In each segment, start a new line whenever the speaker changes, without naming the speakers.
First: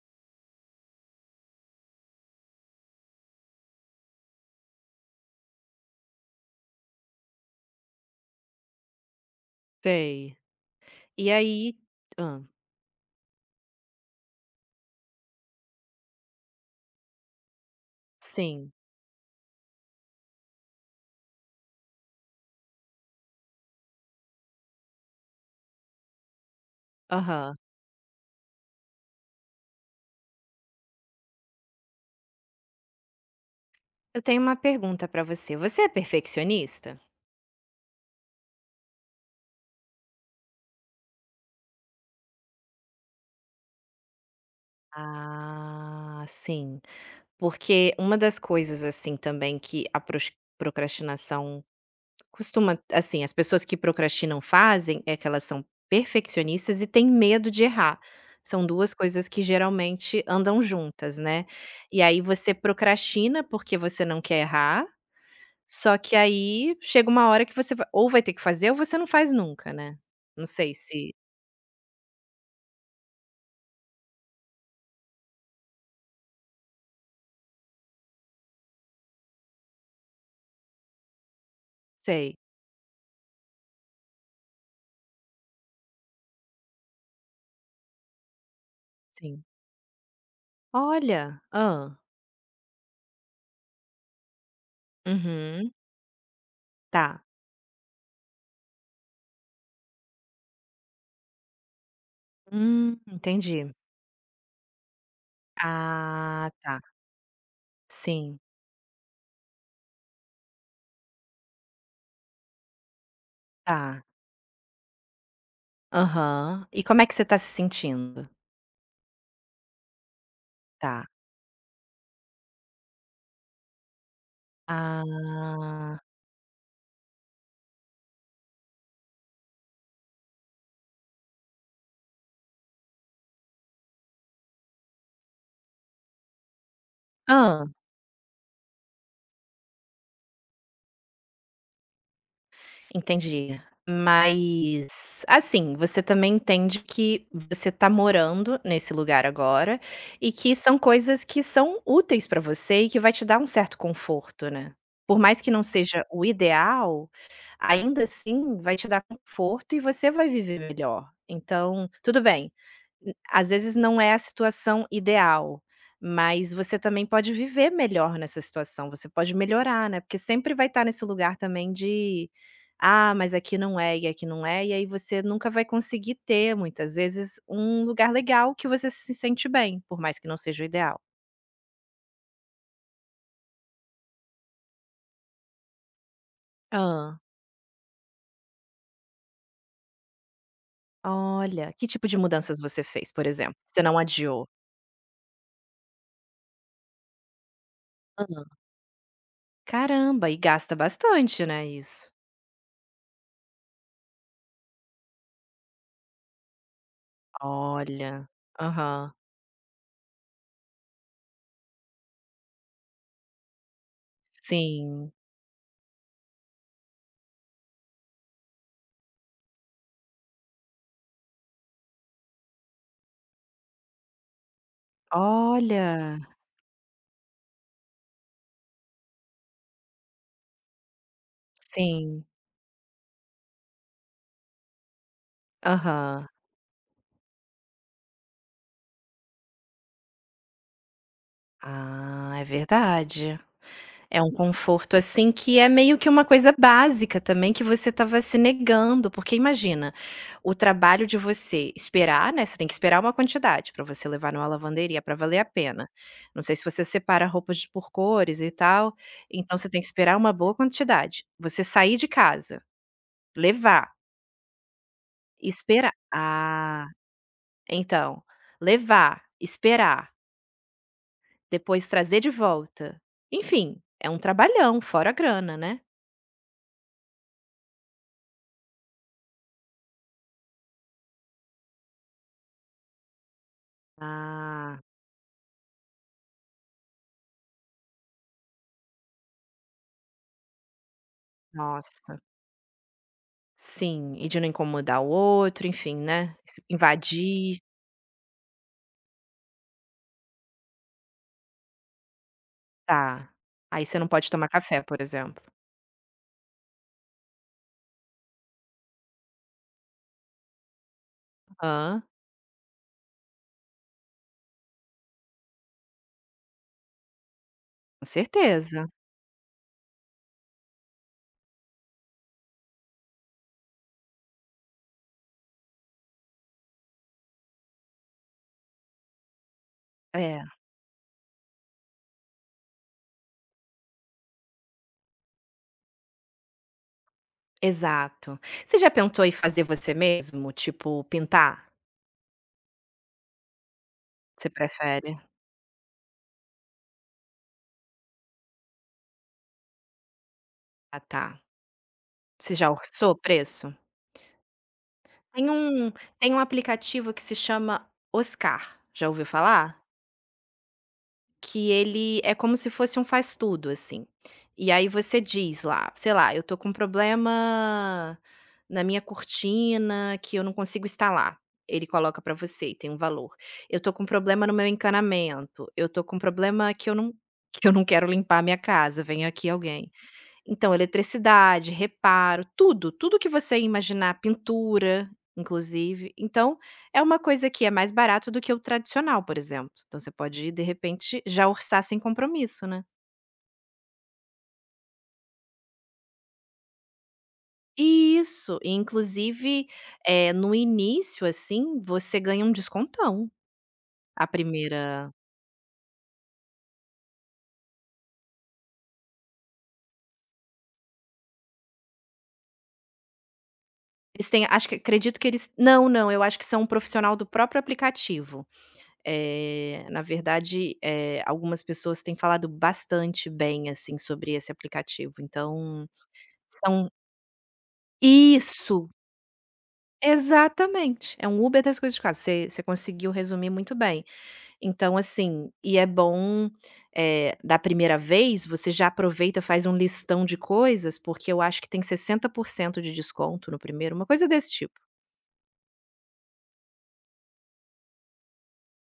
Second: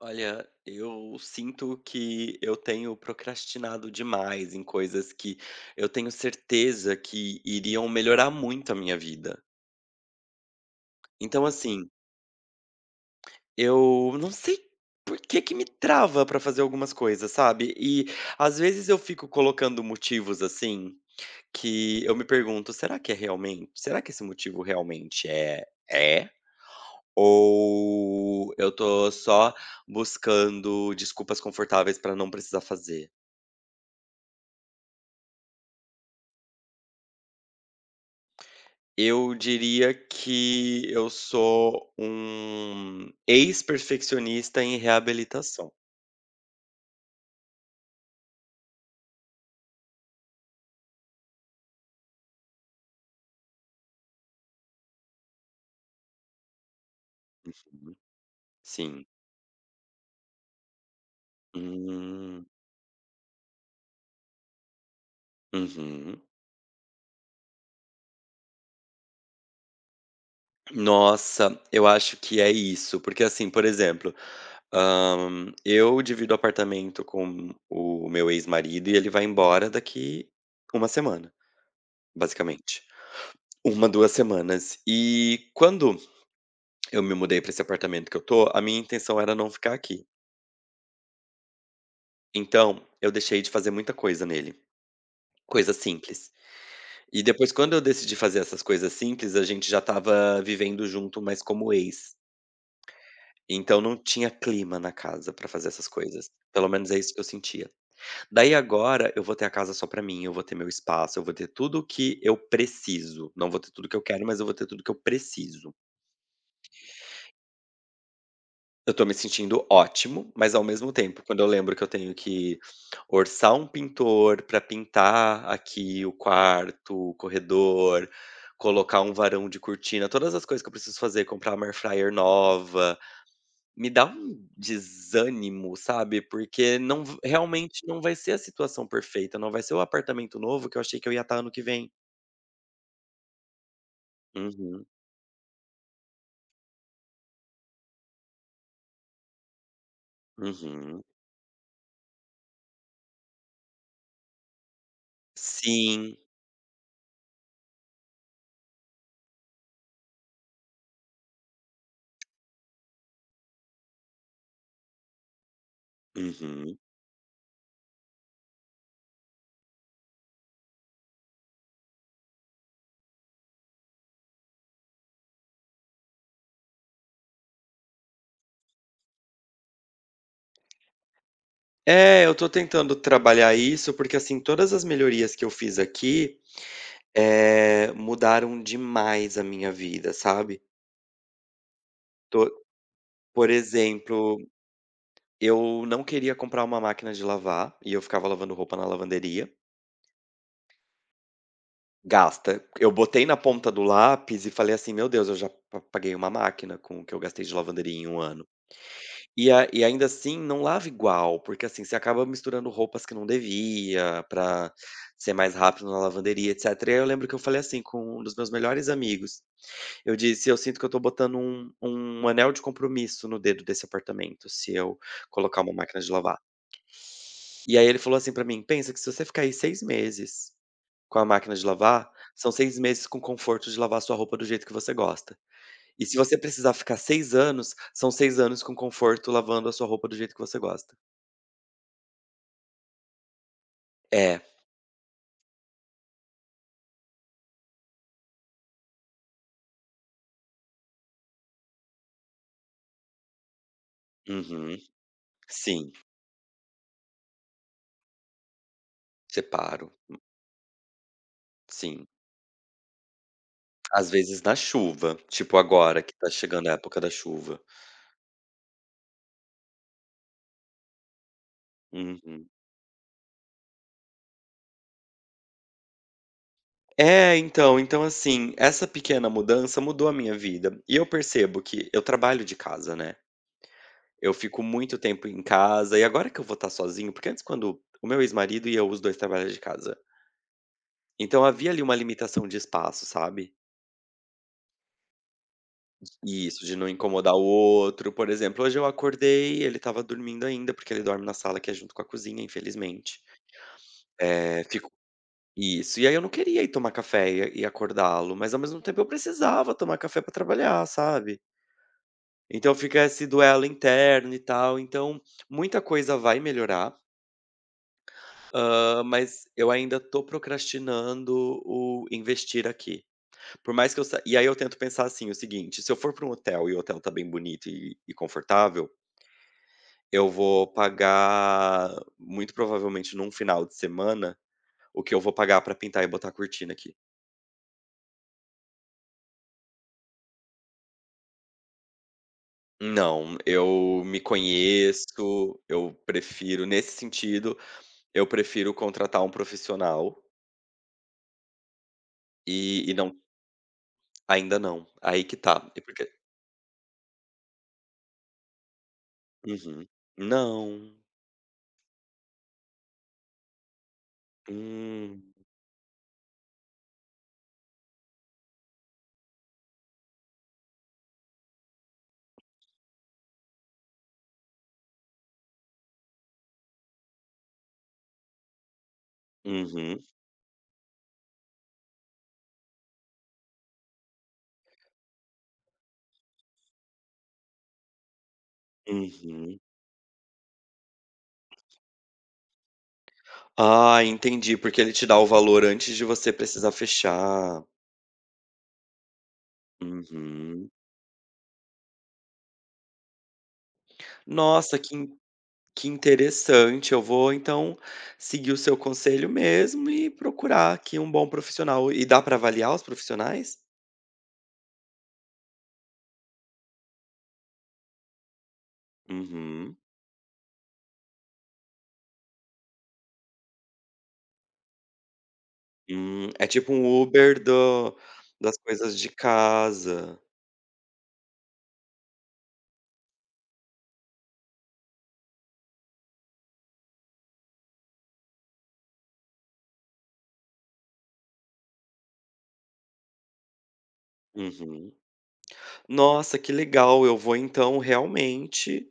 Olha, eu sinto que eu tenho procrastinado demais em coisas que eu tenho certeza que iriam melhorar muito a minha vida.
Sei. E
Então,
aí
assim,
hã.
eu não sei por que que me trava pra fazer algumas coisas, sabe? E às
Sim.
vezes eu fico colocando motivos assim que eu me pergunto, será que é realmente? Será que esse motivo realmente é é?
Aham.
Ou eu tô só buscando desculpas confortáveis pra não precisar fazer?
Eu tenho uma pergunta pra você, você é perfeccionista?
Eu diria que eu sou um ex-perfeccionista em reabilitação.
Ah, sim. Porque uma das coisas, assim, também que a pros procrastinação costuma assim, as pessoas que procrastinam fazem, é que elas são perfeccionistas e têm medo de errar. São 2
Sim.
coisas que geralmente andam juntas, né. E aí
Hum,
você procrastina porque você não quer errar. Só que
uhum.
aí chega uma hora que você va ou vai ter que fazer ou você não faz nunca, né. Não sei se
Nossa, eu acho que é isso, porque assim, por exemplo, eu divido apartamento com o meu ex-marido e ele vai embora daqui uma semana,
sei,
basicamente. Uma duas semanas. E quando eu me mudei para esse apartamento que eu tô, a minha intenção era
sim.
não ficar aqui.
Olha! Hã.
Então, eu deixei de fazer muita coisa nele,
Uhum.
coisa simples.
Tá.
E depois quando eu decidi fazer essas coisas simples, a gente já estava vivendo junto, mas como ex.
Entendi.
Então não tinha clima na casa pra fazer essas coisas,
Ah,
pelo
tá.
menos é isso que eu sentia.
Sim.
Daí agora eu vou ter a casa só pra mim, eu vou ter meu espaço, eu vou ter tudo que eu preciso, não vou ter tudo que
Tá.
eu quero, mas eu vou ter tudo que eu preciso.
Aham. E como é que você tá se sentindo?
Eu tô me sentindo ótimo, mas ao mesmo
Tá.
tempo, quando eu lembro que eu tenho que orçar um pintor pra pintar
Ah.
aqui o quarto, o corredor, colocar um varão de cortina, todas as coisas que eu preciso fazer, comprar uma air fryer nova, me dá um desânimo, sabe, porque não v
Ah.
realmente não vai ser a situação perfeita, não vai ser o apartamento novo que eu achei que eu ia estar ano que vem.
Entendi.
Uhum,
Mas, assim, você também entende que você tá morando nesse lugar agora e que são
uhum.
coisas que são úteis pra você e que vai te dar um certo conforto, né? Por mais que não seja
Sim,
o ideal, ainda assim vai te dar conforto e você vai viver melhor. Então, tudo bem. Às vezes não é a situação ideal, mas você
uhum.
também pode viver melhor nessa situação, você pode melhorar, né, porque sempre vai estar nesse lugar também de: "Ah, mas aqui não é e aqui não é", e aí você nunca vai conseguir ter, muitas vezes, um lugar legal que você se sente bem, por mais que não seja o ideal.
É, eu tô tentando trabalhar isso, porque, assim, todas as melhorias que eu fiz aqui,
Hã.
mudaram demais a minha vida, sabe.
Olha, que tipo de
To
mudanças você fez, por
Por
exemplo? Você não
exemplo,
adiou?
eu não queria comprar uma máquina de lavar, e eu ficava
Hã.
lavando roupa na lavanderia,
Caramba, e gasta bastante, né, isso.
gasta. Eu botei na ponta do lápis e falei assim: "Meu Deus, eu já pa paguei uma máquina com o que eu gastei de lavanderia em um
Olha.
ano".
Aham.
E ainda assim não lava igual, porque, assim, você acaba misturando roupas que não devia, pra
Sim.
ser mais rápido na lavanderia, etcétera. E aí eu lembro que eu falei assim com um dos meus melhores amigos, eu disse: "Eu sinto que eu tô botando um anel de compromisso no dedo desse apartamento, se eu colocar uma máquina de
Olha,
lavar". E aí ele falou assim pra mim: "Pensa que se você ficar aí 6 meses com a máquina de lavar,
sim,
são 6 meses com conforto de lavar sua roupa do jeito que você gosta". E se
aham.
você precisar ficar 6 anos, são 6 anos com conforto lavando a sua roupa do jeito que você gosta.
Ah, é verdade. É um
É.
conforto, assim, que é meio que uma coisa básica também que você estava se negando, porque imagina, o trabalho de você esperar, né, você tem que esperar uma quantidade para você levar numa
Uhum.
lavanderia para valer a pena.
Sim,
Não sei se você separa roupas de por cores e tal, então você tem que
separo.
esperar uma boa quantidade. Você sair
Sim.
de casa, levar,
Às vezes na chuva, tipo
esperar
agora que tá chegando a
ah,
época da chuva.
então, levar, esperar. Depois trazer de
Uhum.
volta. Enfim, é um trabalhão, fora a grana, né.
É, então assim, essa pequena mudança mudou a minha vida. E eu percebo que eu trabalho de casa, né. Eu fico
Ah,
muito tempo em casa, e agora que eu vou estar sozinho porque antes quando o meu ex-marido e eu, os 2 trabalha de casa. Então havia ali uma
nossa.
limitação de espaço, sabe.
Sim, e de não incomodar o outro, enfim, né, se
Isso, de não incomodar o
invadir.
outro. Por exemplo, hoje eu acordei, ele estava dormindo ainda, porque ele dorme na sala que é junto com a cozinha, infelizmente.
Tá. Aí você não pode tomar
É
café,
fico
por exemplo.
Isso. E aí eu não queria ir tomar café e acordá-lo, mas ao mesmo tempo eu precisava tomar café pra trabalhar, sabe.
Hã,
Então fica esse duelo interno e tal. Então, muita coisa vai melhorar,
com certeza.
mas eu ainda tô procrastinando o investir aqui. Por mais que eu sa E aí eu tento pensar assim, o seguinte: se eu for pra um hotel e o hotel tá bem bonito e confortável, eu
É,
vou pagar, muito provavelmente num final de semana, o que eu vou pagar pra pintar e botar a cortina aqui.
exato. Você já pensou em fazer você mesmo, tipo pintar?
Não, eu me
Você prefere?
conheço, eu prefiro nesse sentido, eu prefiro contratar um profissional
Ah, tá. Você já
e e
orçou
não
o preço?
ainda não, aí que
Tem
tá. e
um
porque
tem um aplicativo que se chama Oscar, já ouviu falar?
Uhum. Não.
Que ele é como se fosse um faz tudo, assim. E aí você
Hum.
diz lá, sei lá, eu tô com um problema na minha cortina que eu não consigo instalar. Ele coloca pra você e tem um valor. Eu tô com problema no meu encanamento, eu tô com problema que eu não quero limpar a minha casa, vem aqui alguém.
Uhum,
Então, eletricidade, reparo, tudo, tudo que você imaginar, pintura, inclusive. Então, é uma coisa que é mais barato do que o tradicional, por
uhum.
exemplo. Então, você pode, ir, de repente, já orçar sem compromisso, né?
Ah, entendi, porque ele te dá o valor antes de você precisar fechar.
Isso, e inclusive, no
Uhum.
início, assim, você ganha um descontão, a
Nossa,
primeira
que interessante, eu vou então seguir o seu conselho mesmo e procurar aqui um bom profissional. E dá para avaliar os profissionais?
eles têm acho que acredito que eles não, não, eu acho que são um profissional do próprio aplicativo.
Uhum.
Na verdade, algumas pessoas têm falado bastante bem, assim, sobre esse aplicativo, então
É tipo
são
um Uber do das
Isso,
coisas de casa.
exatamente, é um Uber das coisas de casa, você conseguiu resumir muito bem. Então, assim, e é bom, da primeira vez, você já aproveita, faz um listão de coisas, porque eu acho que tem 60% de desconto no primeiro, uma coisa desse tipo.
Uhum. Nossa, que legal, eu vou então realmente,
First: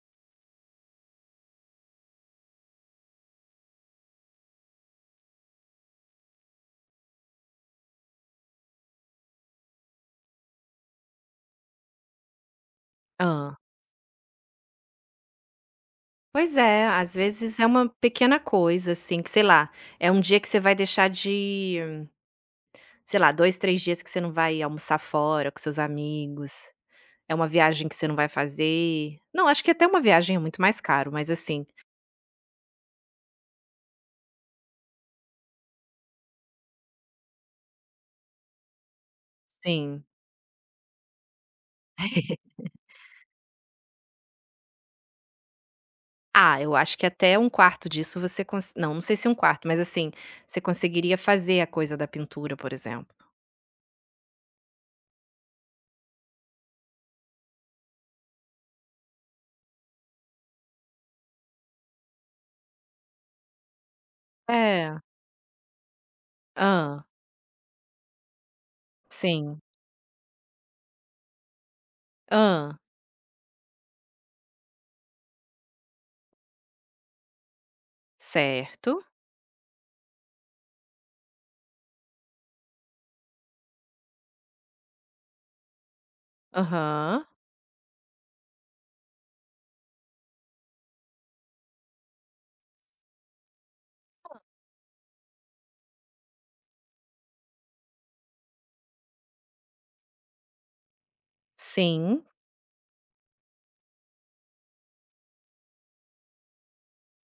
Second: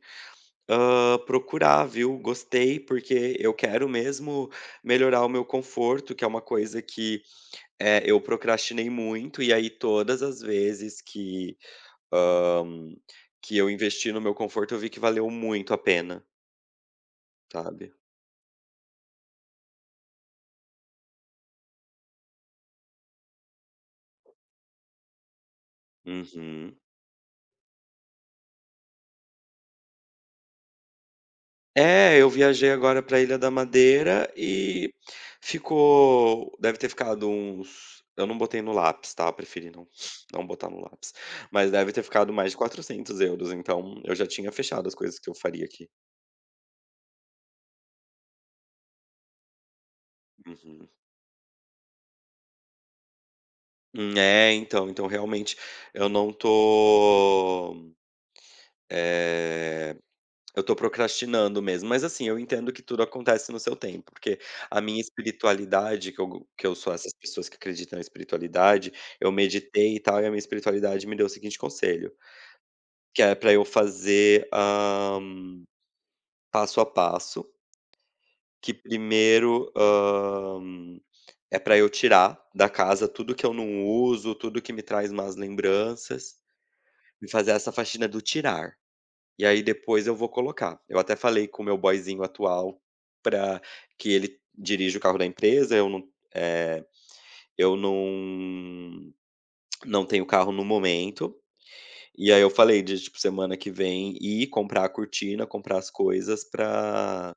procurar, viu. Gostei, porque eu quero mesmo melhorar o meu conforto, que é uma coisa que, eu procrastinei muito, e aí todas as vezes que Hã, que
Ah.
eu investi no meu conforto, eu vi que valeu muito a pena,
Pois é, às vezes é uma
sabe.
pequena coisa, assim, que sei lá, é um dia que você vai deixar de sei lá, 2 3 dias que você não vai almoçar fora com seus amigos,
Uhum.
é uma viagem que você não vai fazer. Não, acho que até uma viagem é muito mais caro, mas assim
É, eu viajei agora pra Ilha da Madeira e ficou deve ter ficado uns, eu não botei no lápis, tá. Eu preferi
sim.
não botar no lápis, mas deve ter ficado mais de quatrocentos euros, então eu já tinha fechado as coisas que eu faria aqui.
Ah, eu acho que até um quarto disso você cons não, não sei se um quarto mas assim, você
Uhum.
conseguiria fazer a coisa da pintura, por exemplo.
É, então realmente eu não tô, eh eu tô procrastinando mesmo, mas assim, eu entendo que tudo acontece no seu tempo, porque a
É.
minha espiritualidade, que eu sou
Ah.
essas pessoas que acreditam em espiritualidade, eu
Sim.
meditei e tal, e a minha espiritualidade me deu o seguinte conselho,
Ah.
que é pra eu fazer passo a passo, que
Certo.
primeiro é pra eu tirar da casa tudo que eu não uso, tudo que me traz más lembranças,
Aham.
e fazer essa faxina do tirar. E aí depois eu vou colocar. Eu até falei com o meu boyzinho atual para que ele dirija o carro da empresa, eh, eu não não tenho carro no momento,
Sim.
e aí eu falei de, tipo, semana que vem ir comprar a cortina, comprar as coisas para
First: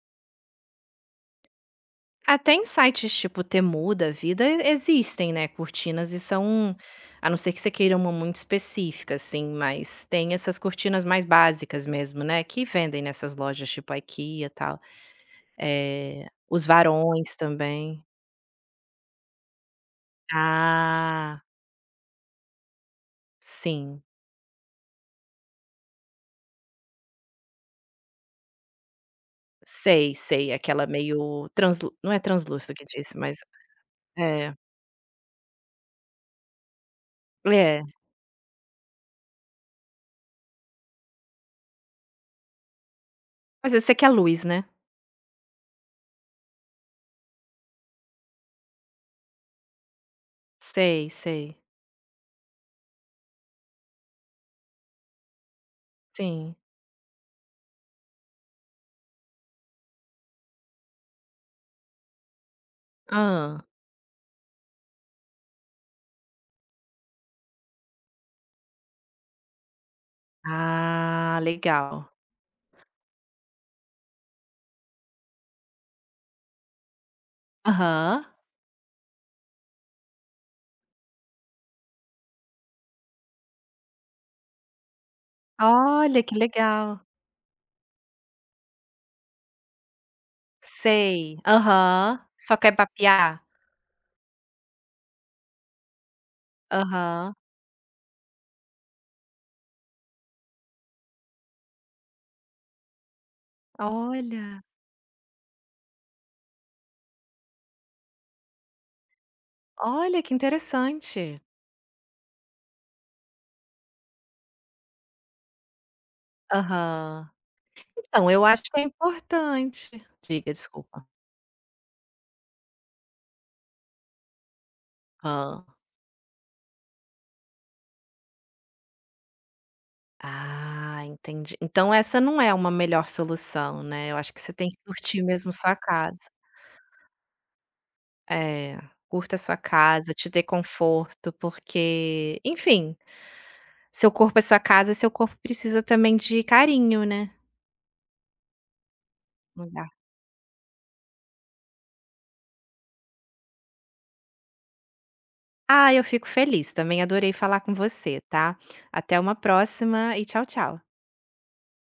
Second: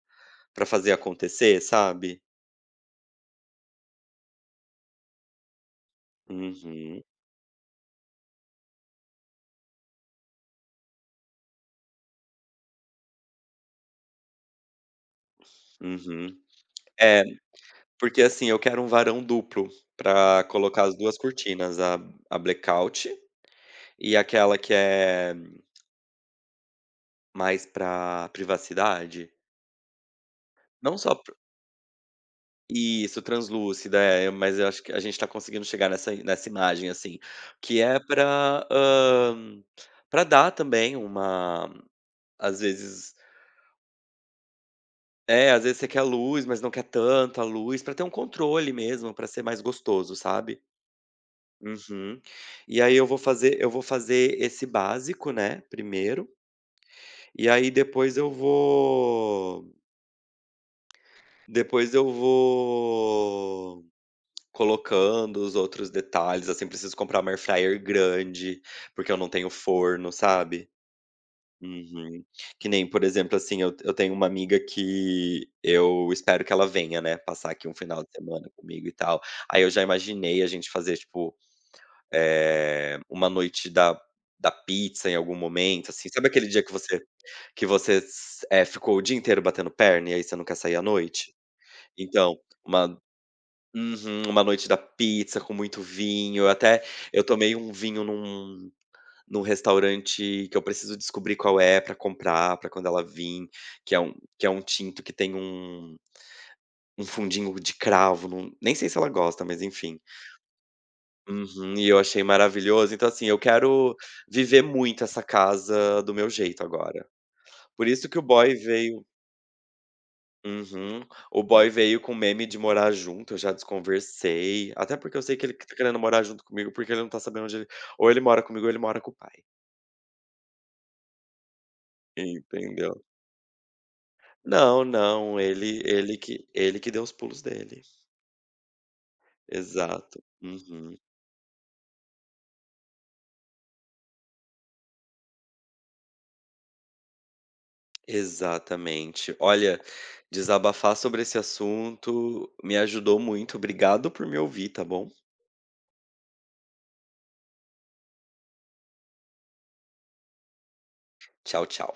fazer acontecer, sabe.
Até em sites tipo Temu da vida e existem, né, cortinas e são
Uhum,
a não ser que você queira uma muito específica, assim, mas tem essas cortinas mais básicas mesmo, né, que vendem nessas lojas tipo IKEA, e tal.
uhum.
Os
É,
varões também.
porque assim, eu quero um varão duplo para colocar as 2
Ah,
cortinas, a blackout
sim.
e aquela que é mais pra privacidade?
Sei, sei, aquela
Não só pro
meio translu não é translúcido que disse,
Isso,
mas
translúcida, é,
é,
mas eu acho que a gente tá conseguindo chegar nessa imagem, assim, que
é.
é pra, pra dar também uma, às vezes
Mas esse aqui é luz, né.
é, às vezes você quer luz, mas não quer tanta luz, pra ter um controle mesmo, pra ser mais gostoso, sabe.
Sei, sei.
Uhum. E aí eu vou fazer Eu vou fazer esse básico, né, primeiro,
Sim.
e aí depois eu
Hã.
vou colocando os outros detalhes, assim, preciso comprar uma air fryer grande, porque eu não tenho forno, sabe.
Ah, legal.
Uhum. Que nem, por exemplo, assim, eu tenho uma amiga que eu espero que ela venha, né, passar aqui um final de
Aham.
semana comigo e tal. Aí eu já imaginei a gente fazer, tipo, uma noite da pizza em algum momento, assim.
Olha,
Sabe
que
aquele dia que
legal.
ficou o dia inteiro batendo perna e aí você não quer sair à noite?
Sei. Aham.
Então,
Só quer
uma
papear?
Uhum, uma noite da pizza com muito vinho, até eu
Aham.
tomei um vinho num restaurante que eu preciso descobrir qual é pra comprar, pra quando ela vim, que é um
Olha,
tinto que tem um fundinho de cravo, não nem sei se ela gosta, mas enfim.
olha que interessante.
Uhum, e eu achei maravilhoso, então assim, eu quero viver muito essa casa do meu jeito agora.
Aham.
Por isso que o
Então, eu
boy
acho que é
veio.
importante diga,
Uhum.
desculpa.
O boy veio com meme de morar junto, eu já desconversei, até porque eu sei que ele
Hã.
que tá querendo morar junto comigo, porque ele não tá sabendo onde ele, ou ele mora comigo ou ele mora com o pai,
Ah, entendi. Então essa não é uma
entendeu.
melhor solução, né, eu acho que você tem que
Não,
curtir
não,
mesmo sua casa.
ele que deu os pulos dele.
É, curta a sua casa,
Exato.
te dê
Uhum.
conforto, porque, enfim, seu corpo é sua casa, seu corpo precisa também de carinho, né.
Exatamente. Olha,
Lugar
desabafar sobre esse assunto me ajudou muito, obrigado por me ouvir, tá bom.
Ah, eu fico feliz também, adorei falar com você, tá? Até uma próxima e tchau, tchau.
Tchau, tchau.